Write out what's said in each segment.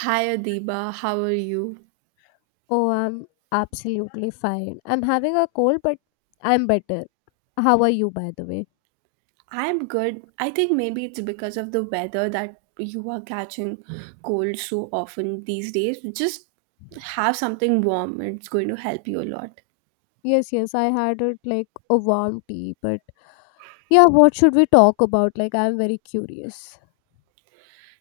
Hi Adiba, how are you? Oh, I'm absolutely fine. I'm having a cold, but I'm better. How are you, by the way? I'm good. I think maybe it's because of the weather that you are catching cold so often these days. Just have something warm, it's going to help you a lot. Yes, yes, I had it like a warm tea, but yeah, what should we talk about? Like, I'm very curious.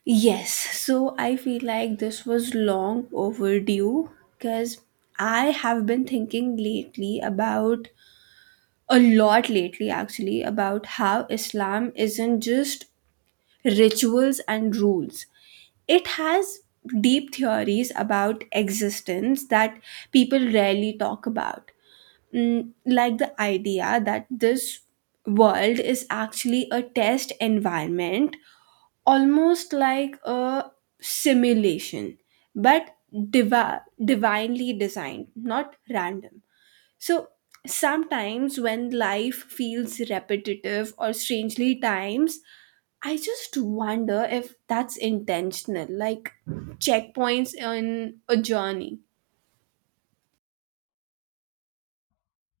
Yes, so I feel like this was long overdue because I have been thinking lately about a lot lately actually about how Islam isn't just rituals and rules. It has deep theories about existence that people rarely talk about. Mm, like the idea that this world is actually a test environment, almost like a simulation, but divi- divinely designed, not random. So sometimes when life feels repetitive or strangely times, I just wonder if that's intentional, like checkpoints in a journey.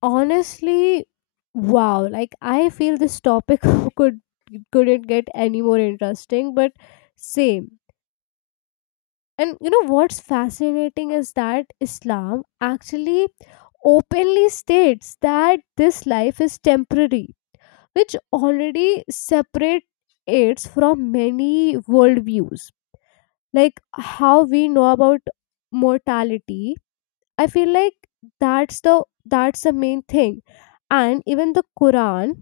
Honestly, wow, like I feel this topic could couldn't get any more interesting, but same. And you know what's fascinating is that Islam actually openly states that this life is temporary, which already separate it from many worldviews, like how we know about mortality. I feel like that's the main thing. And even the Quran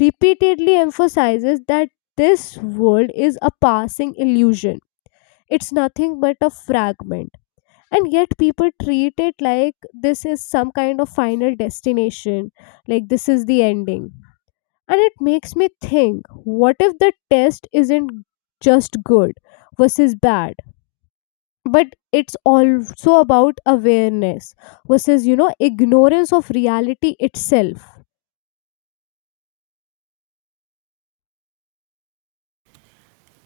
repeatedly emphasizes that this world is a passing illusion, it's nothing but a fragment, and yet people treat it like this is some kind of final destination, like this is the ending. And it makes me think, what if the test isn't just good versus bad, but it's also about awareness versus, ignorance of reality itself?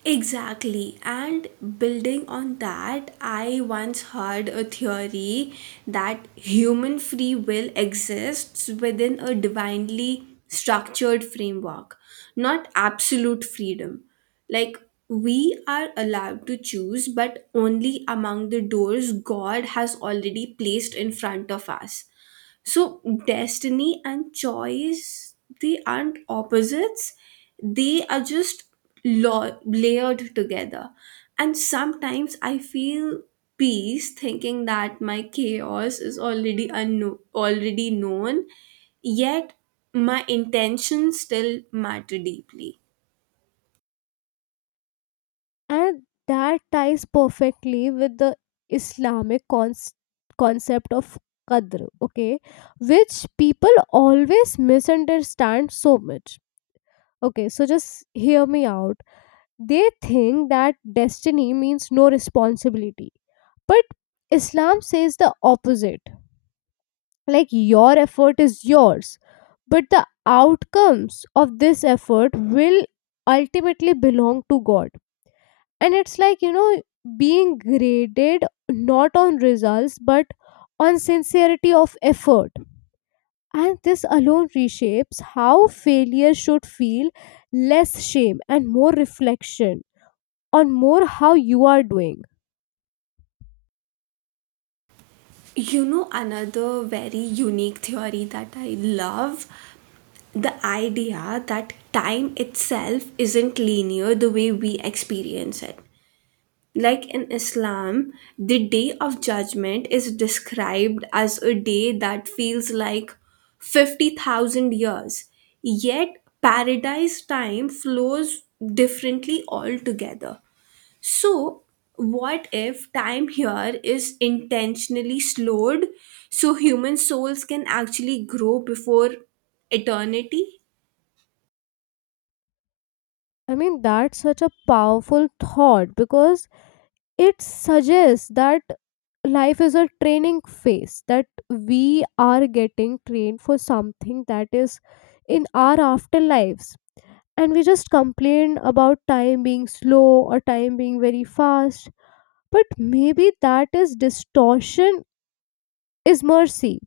Exactly. And building on that, I once heard a theory that human free will exists within a divinely structured framework, not absolute freedom. Like, we are allowed to choose, but only among the doors God has already placed in front of us, so destiny and choice, they aren't opposites, they are just layered together. And sometimes I feel peace thinking that my chaos is already known, yet my intentions still matter deeply. And that ties perfectly with the Islamic cons- concept of qadr, okay, which people always misunderstand so much. Okay, so just hear me out. They think that destiny means no responsibility. But Islam says the opposite. Like, your effort is yours, but the outcomes of this effort will ultimately belong to God. And it's like, you know, being graded not on results but on sincerity of effort. And this alone reshapes how failure should feel: less shame and more reflection on more how you are doing. You know, another very unique theory that I love: the idea that time itself isn't linear the way we experience it. Like in Islam, the day of judgment is described as a day that feels like 50,000 years, yet paradise time flows differently altogether. So, what if time here is intentionally slowed so human souls can actually grow before eternity? I mean, that's such a powerful thought because it suggests that life is a training phase, that we are getting trained for something that is in our afterlives. And we just complain about time being slow or time being very fast, but maybe that is distortion is mercy.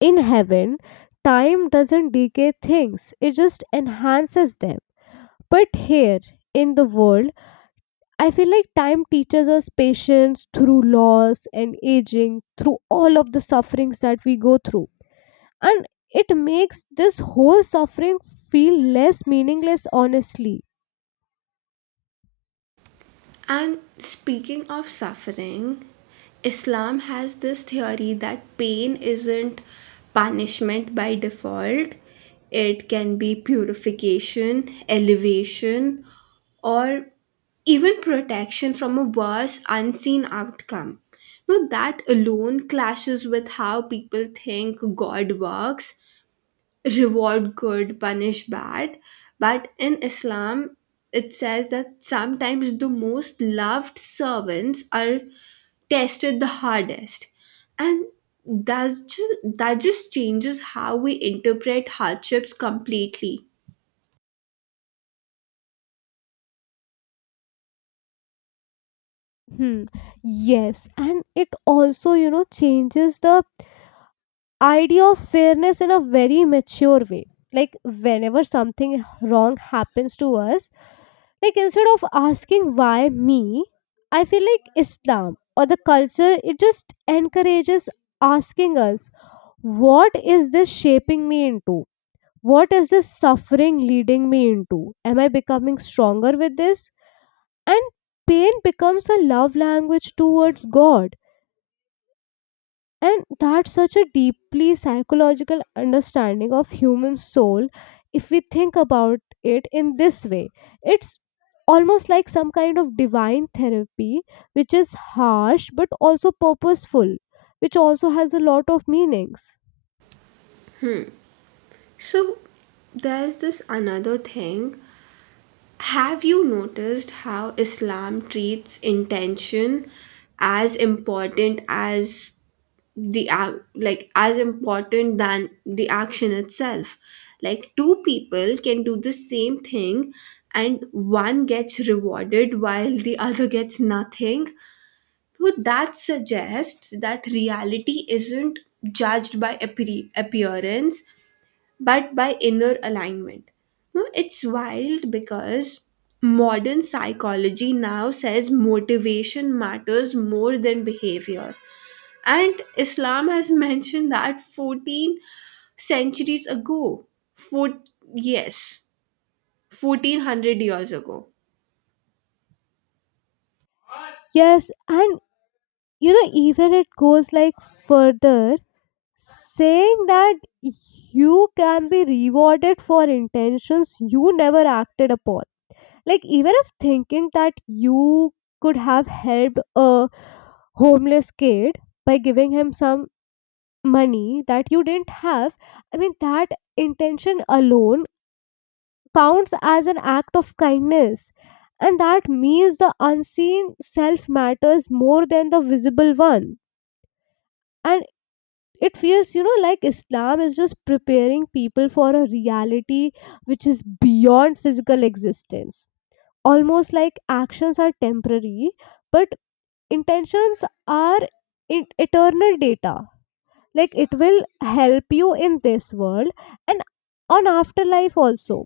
In heaven, time doesn't decay things, it just enhances them. But here in the world, I feel like time teaches us patience through loss and aging, through all of the sufferings that we go through. And it makes this whole suffering feel less meaningless, honestly. And speaking of suffering, Islam has this theory that pain isn't punishment by default, it can be purification, elevation, or even protection from a worse unseen outcome. Now, that alone clashes with how people think God works: reward good, punish bad. But in Islam, it says that sometimes the most loved servants are tested the hardest. And that just changes how we interpret hardships completely. Hmm. Yes. And it also, you know, changes the idea of fairness in a very mature way. Like, whenever something wrong happens to us, like instead of asking why me, I feel like Islam or the culture, it just encourages asking us, what is this shaping me into? What is this suffering leading me into? Am I becoming stronger with this? And pain becomes a love language towards God, and that's such a deeply psychological understanding of human soul. If we think about it in this way, it's almost like some kind of divine therapy, which is harsh but also purposeful, which also has a lot of meanings. So there's this another thing. Have you noticed how Islam treats intention as important as the ac- like as important than the action itself, like two people can do the same thing and one gets rewarded while the other gets nothing. So that suggests that reality isn't judged by appearance but by inner alignment. No, it's wild because modern psychology now says motivation matters more than behavior, and Islam has mentioned that 14 centuries ago. Four, yes, 1400 years ago. Yes, and you know, even it goes like further, saying that you can be rewarded for intentions you never acted upon. Like, even if thinking that you could have helped a homeless kid by giving him some money that you didn't have, I mean, that intention alone counts as an act of kindness. And that means the unseen self matters more than the visible one. And it feels, you know, like Islam is just preparing people for a reality which is beyond physical existence. Almost like actions are temporary, but intentions are eternal data, like it will help you in this world and on afterlife also.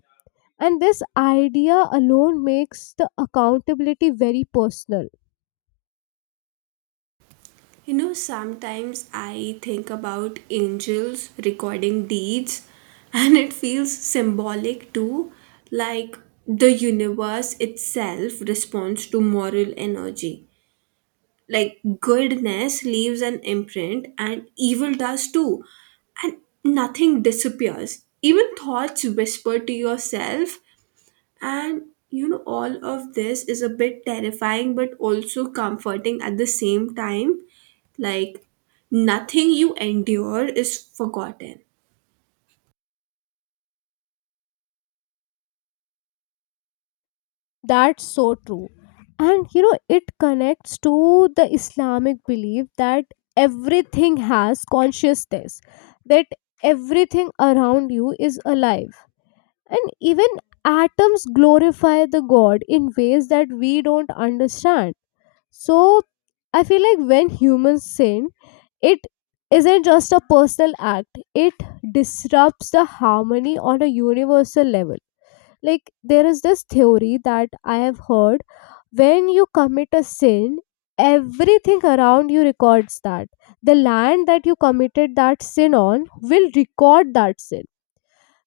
And this idea alone makes the accountability very personal. You know, sometimes I think about angels recording deeds, and it feels symbolic too, like the universe itself responds to moral energy. Like goodness leaves an imprint and evil does too, and nothing disappears, even thoughts whisper to yourself. And you know, all of this is a bit terrifying but also comforting at the same time, like nothing you endure is forgotten. That's so true. And you know, it connects to the Islamic belief that everything has consciousness, that everything around you is alive, and even atoms glorify the God in ways that we don't understand. So I feel like when humans sin, it isn't just a personal act, it disrupts the harmony on a universal level. Like there is this theory that I have heard, when you commit a sin, everything around you records that. The land that you committed that sin on will record that sin.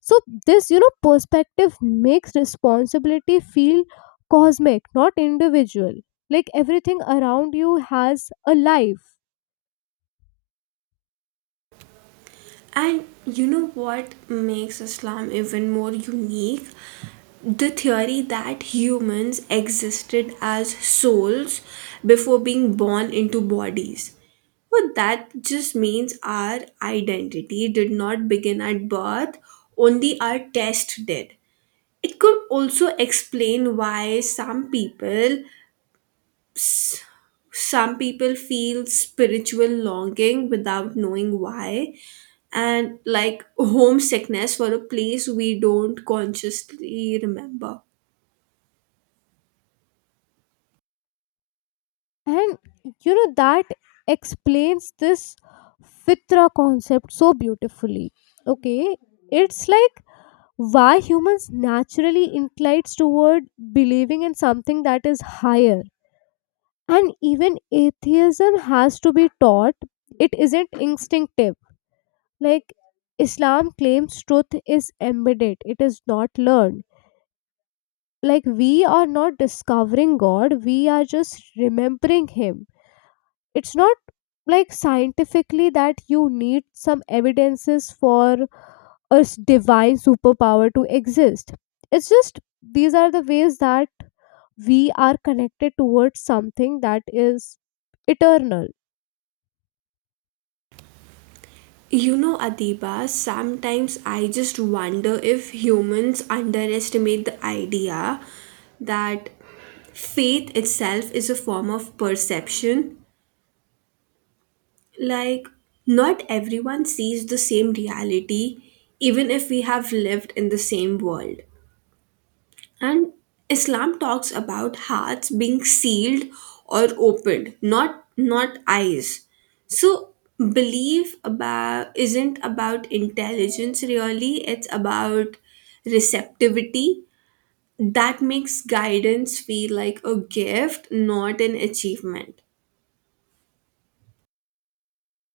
So this, you know, perspective makes responsibility feel cosmic, not individual. Like everything around you has a life. And you know what makes Islam even more unique? The theory that humans existed as souls before being born into bodies. But that just means our identity did not begin at birth, only our test did. It could also explain why some people feel spiritual longing without knowing why, and like homesickness for a place we don't consciously remember. And you know that explains this fitra concept so beautifully. Okay? It's like why humans naturally inclines toward believing in something that is higher. And even atheism has to be taught. It isn't instinctive. Like Islam claims truth is embedded, it is not learned. Like we are not discovering God, we are just remembering Him. It's not like scientifically that you need some evidences for divine superpower to exist. It's just these are the ways that we are connected towards something that is eternal. You know, Adiba, sometimes I just wonder if humans underestimate the idea that faith itself is a form of perception. Like, not everyone sees the same reality, even if we have lived in the same world. And Islam talks about hearts being sealed or opened, not eyes. So belief about isn't about intelligence really, it's about receptivity. That makes guidance feel like a gift, not an achievement.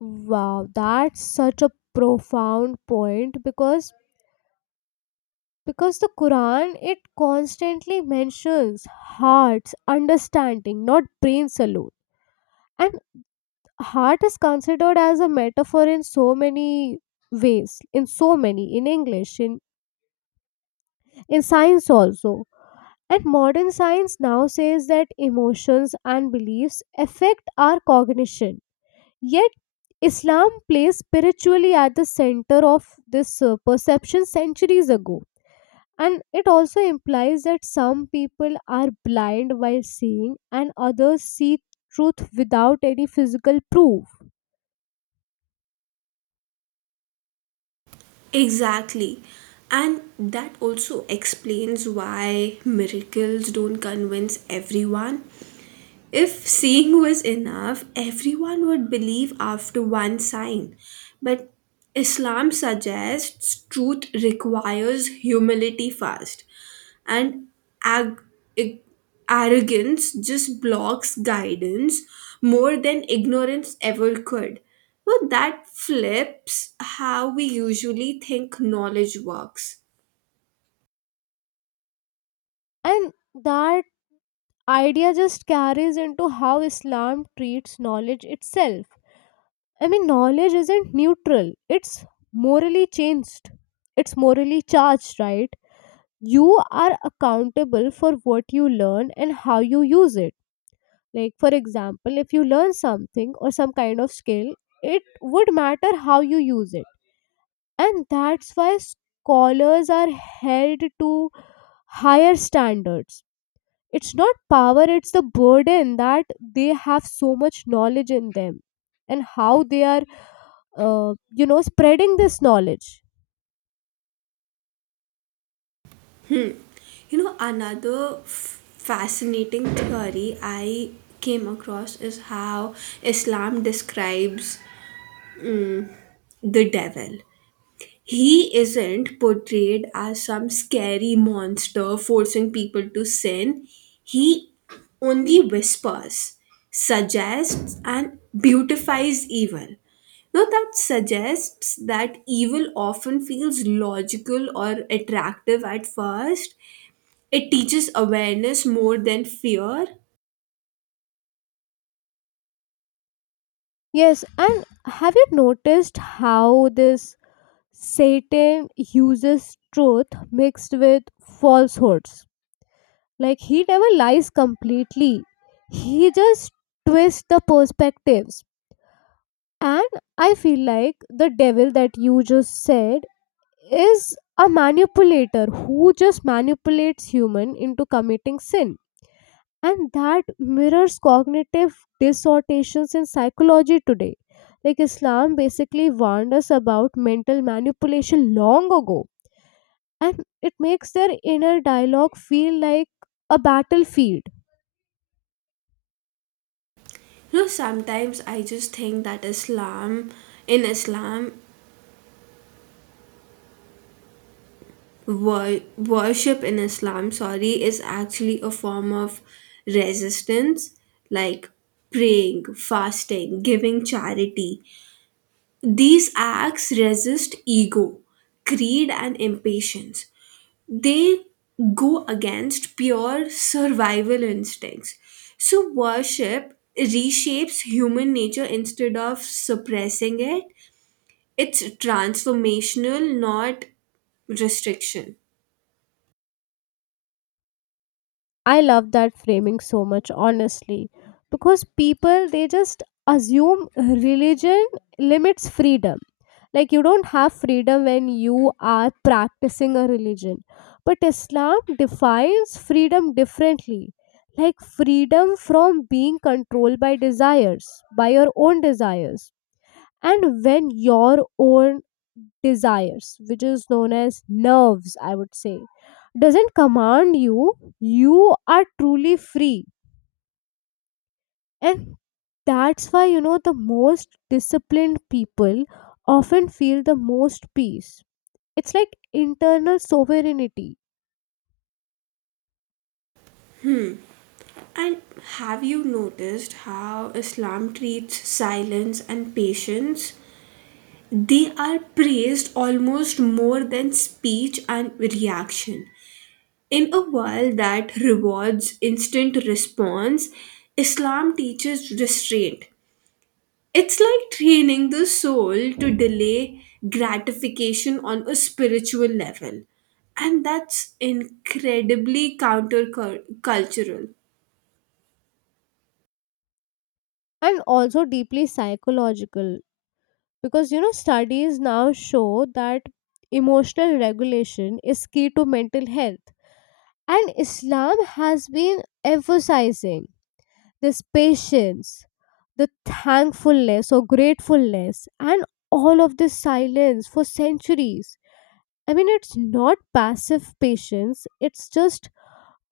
Wow, that's such a profound point because the Quran, it constantly mentions hearts, understanding, not brains alone. And heart is considered as a metaphor in so many ways, in so many, in English, in science also. And modern science now says that emotions and beliefs affect our cognition. Yet Islam placed spiritually at the center of this perception centuries ago. And it also implies that some people are blind while seeing, and others see truth without any physical proof. Exactly. And that also explains why miracles don't convince everyone. If seeing was enough, everyone would believe after one sign. But Islam suggests truth requires humility first, and ag- ig- arrogance just blocks guidance more than ignorance ever could. Well, that flips how we usually think knowledge works. And that idea just carries into how Islam treats knowledge itself. I mean, knowledge isn't neutral, it's morally changed, it's morally charged, right? You are accountable for what you learn and how you use it. Like, for example, if you learn something or some kind of skill, it would matter how you use it. And that's why scholars are held to higher standards. It's not power, it's the burden that they have so much knowledge in them and how they are, you know, spreading this knowledge. Hmm. You know, another fascinating theory I came across is how Islam describes the devil. He isn't portrayed as some scary monster forcing people to sin. He only whispers, suggests, and beautifies evil. Now, that suggests that evil often feels logical or attractive at first. It teaches awareness more than fear. Yes, and have you noticed how this Satan uses truth mixed with falsehoods? Like he never lies completely. He just twists the perspectives. And I feel like the devil that you just said is a manipulator who just manipulates human into committing sin. And that mirrors cognitive distortions in psychology today. Like Islam basically warned us about mental manipulation long ago. And it makes their inner dialogue feel like a battlefield. You know, sometimes I just think that islam in islam wor- worship in Islam, sorry, is actually a form of resistance. Like praying, fasting, giving charity, these acts resist ego, greed and impatience. They go against pure survival instincts. So, worship reshapes human nature instead of suppressing it. It's transformational, not restriction. I love that framing so much, honestly, because people, they just assume religion limits freedom. Like, you don't have freedom when you are practicing a religion, but Islam defines freedom differently, like freedom from being controlled by desires, by your own desires. And when your own desires, which is known as nerves I would say, doesn't command you, you are truly free. And that's why, you know, the most disciplined people often feel the most peace. It's like internal sovereignty. And have you noticed how Islam treats silence and patience? They are praised almost more than speech and reaction. In a world that rewards instant response, Islam teaches restraint. It's like training the soul to delay gratification on a spiritual level. And that's incredibly countercultural. And also deeply psychological, because you know studies now show that emotional regulation is key to mental health. And Islam has been emphasizing this patience, the thankfulness or gratefulness, and all of this silence for centuries. I mean, it's not passive patience, it's just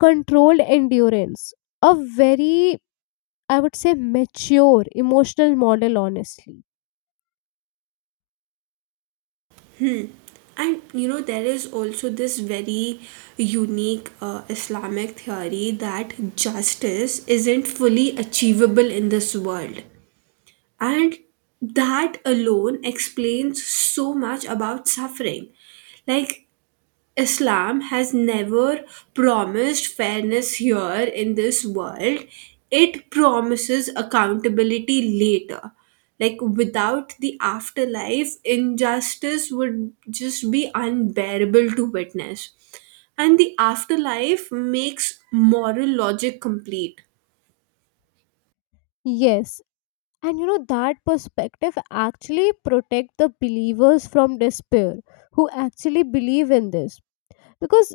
controlled endurance. A very, I would say, mature emotional model, honestly. And you know, there is also this very unique Islamic theory that justice isn't fully achievable in this world. And that alone explains so much about suffering. Like Islam has never promised fairness here in this world, it promises accountability later. Like without the afterlife, injustice would just be unbearable to witness, and the afterlife makes moral logic complete. Yes. And you know, that perspective actually protect the believers from despair who actually believe in this, because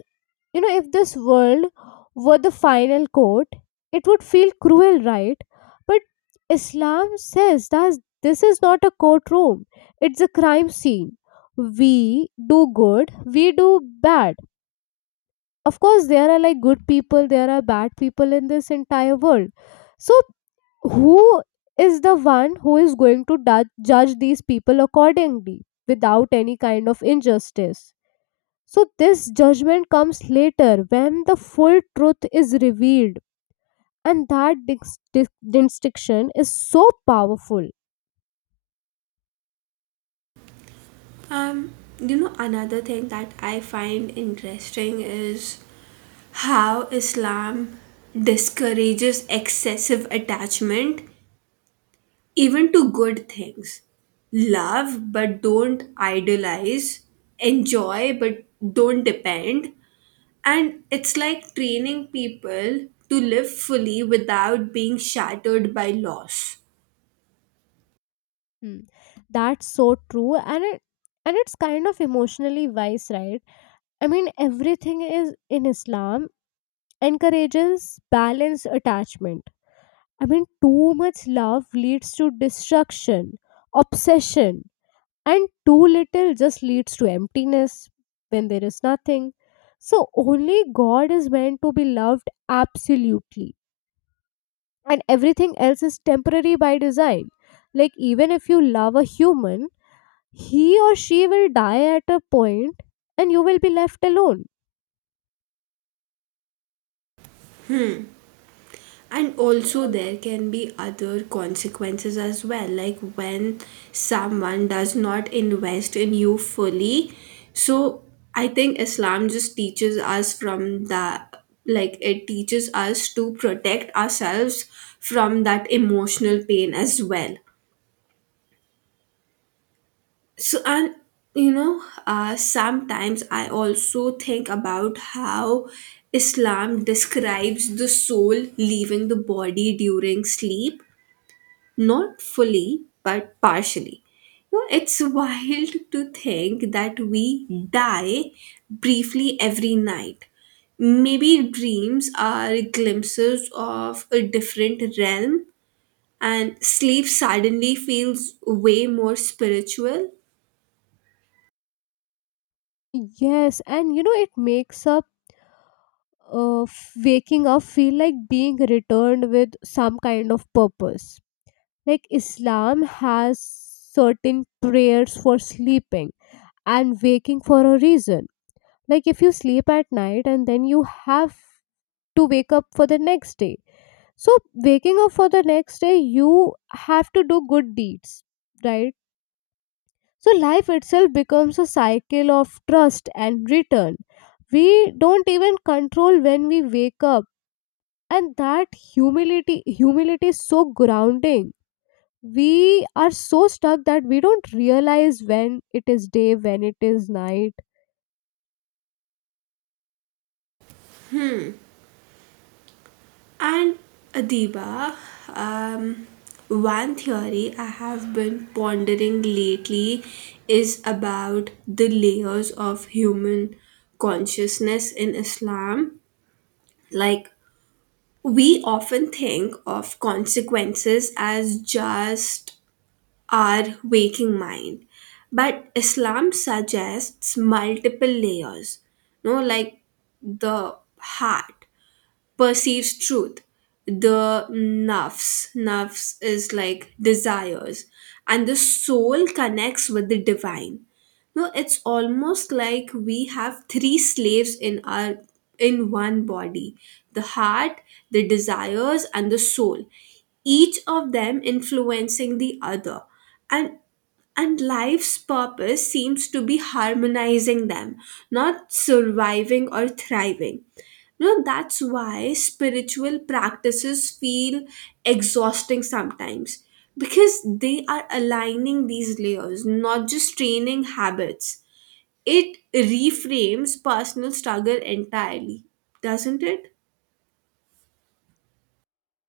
you know, if this world were the final court, it would feel cruel, right? But Islam says that this is not a courtroom, it's a crime scene. We do good, we do bad. Of course, there are like good people, there are bad people in this entire world. So, who is the one who is going to judge these people accordingly without any kind of injustice? So, this judgment comes later when the full truth is revealed, and that distinction is so powerful. Um, you know, another thing that I find interesting is how Islam discourages excessive attachment, even to good things. Love, but don't idolize. Enjoy, but don't depend. And it's like training people to live fully without being shattered by loss. Hmm. That's so true, and it's kind of emotionally wise, right? I mean, everything is in Islam encourages balanced attachment. I mean, too much love leads to destruction, obsession, and too little just leads to emptiness when there is nothing. So only God is meant to be loved absolutely, and everything else is temporary by design. Like even if you love a human, he or she will die at a point and you will be left alone. And also there can be other consequences as well, like when someone does not invest in you fully. So I think Islam just teaches us from the like it teaches us to protect ourselves from that emotional pain as well. So, and you know, sometimes I also think about how Islam describes the soul leaving the body during sleep. Not fully, but partially. You know, it's wild to think that we die briefly every night. Maybe dreams are glimpses of a different realm, and sleep suddenly feels way more spiritual. Yes, and you know, it makes up waking up feel like being returned with some kind of purpose. Like Islam has certain prayers for sleeping and waking for a reason. Like if you sleep at night and then you have to wake up for the next day. So waking up for the next day, you have to do good deeds, right? So life itself becomes a cycle of trust and return. We don't even control when we wake up. And that humility is so grounding. We are so stuck that we don't realize when it is day, when it is night. And Adiba, um, one theory I have been pondering lately is about the layers of human consciousness in Islam. Like, we often think of consequences as just our waking mind, but Islam suggests multiple layers. No, like the heart perceives truth. The nafs is like desires, and the soul connects with the divine. No, it's almost like we have three slaves in our in one body: the heart, the desires, and the soul. Each of them influencing the other, and life's purpose seems to be harmonizing them, not surviving or thriving. You know, that's why spiritual practices feel exhausting sometimes, because they are aligning these layers, not just training habits. It reframes personal struggle entirely, doesn't it?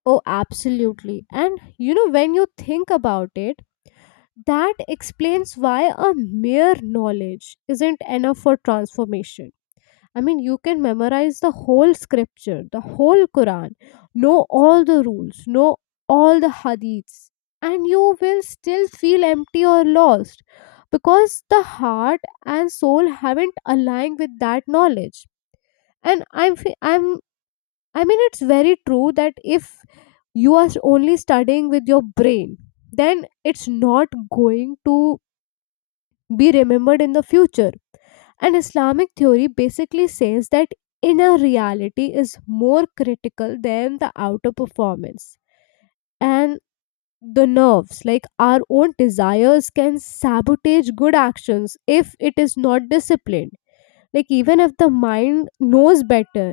Oh, absolutely. And you know, when you think about it, that explains why a mere knowledge isn't enough for transformation. I mean, you can memorize the whole scripture, the whole Quran, know all the rules, know all the hadiths, and you will still feel empty or lost because the heart and soul haven't aligned with that knowledge. And I'm, fe- I'm I mean, it's very true that if you are only studying with your brain, then it's not going to be remembered in the future. And Islamic theory basically says that inner reality is more critical than the outer performance. And the nerves like our own desires can sabotage good actions if it is not disciplined, like even if the mind knows better.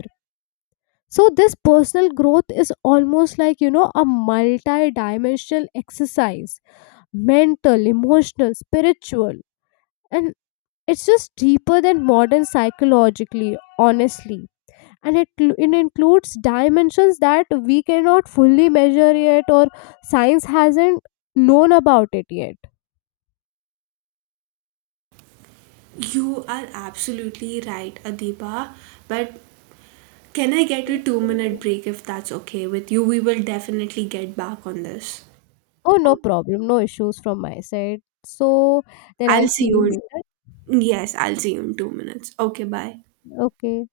So this personal growth is almost like, you know, a multi-dimensional exercise, mental, emotional, spiritual. And it's just deeper than modern psychologically, honestly. And it includes dimensions that we cannot fully measure yet or science hasn't known about it yet. You are absolutely right, Adiba. But can I get a 2 minute break if that's okay with you? We will definitely get back on this. Oh, no problem, no issues from my side. So then I'll I'll see see you you. later. In, yes, I'll see you in 2 minutes. Okay, bye. Okay.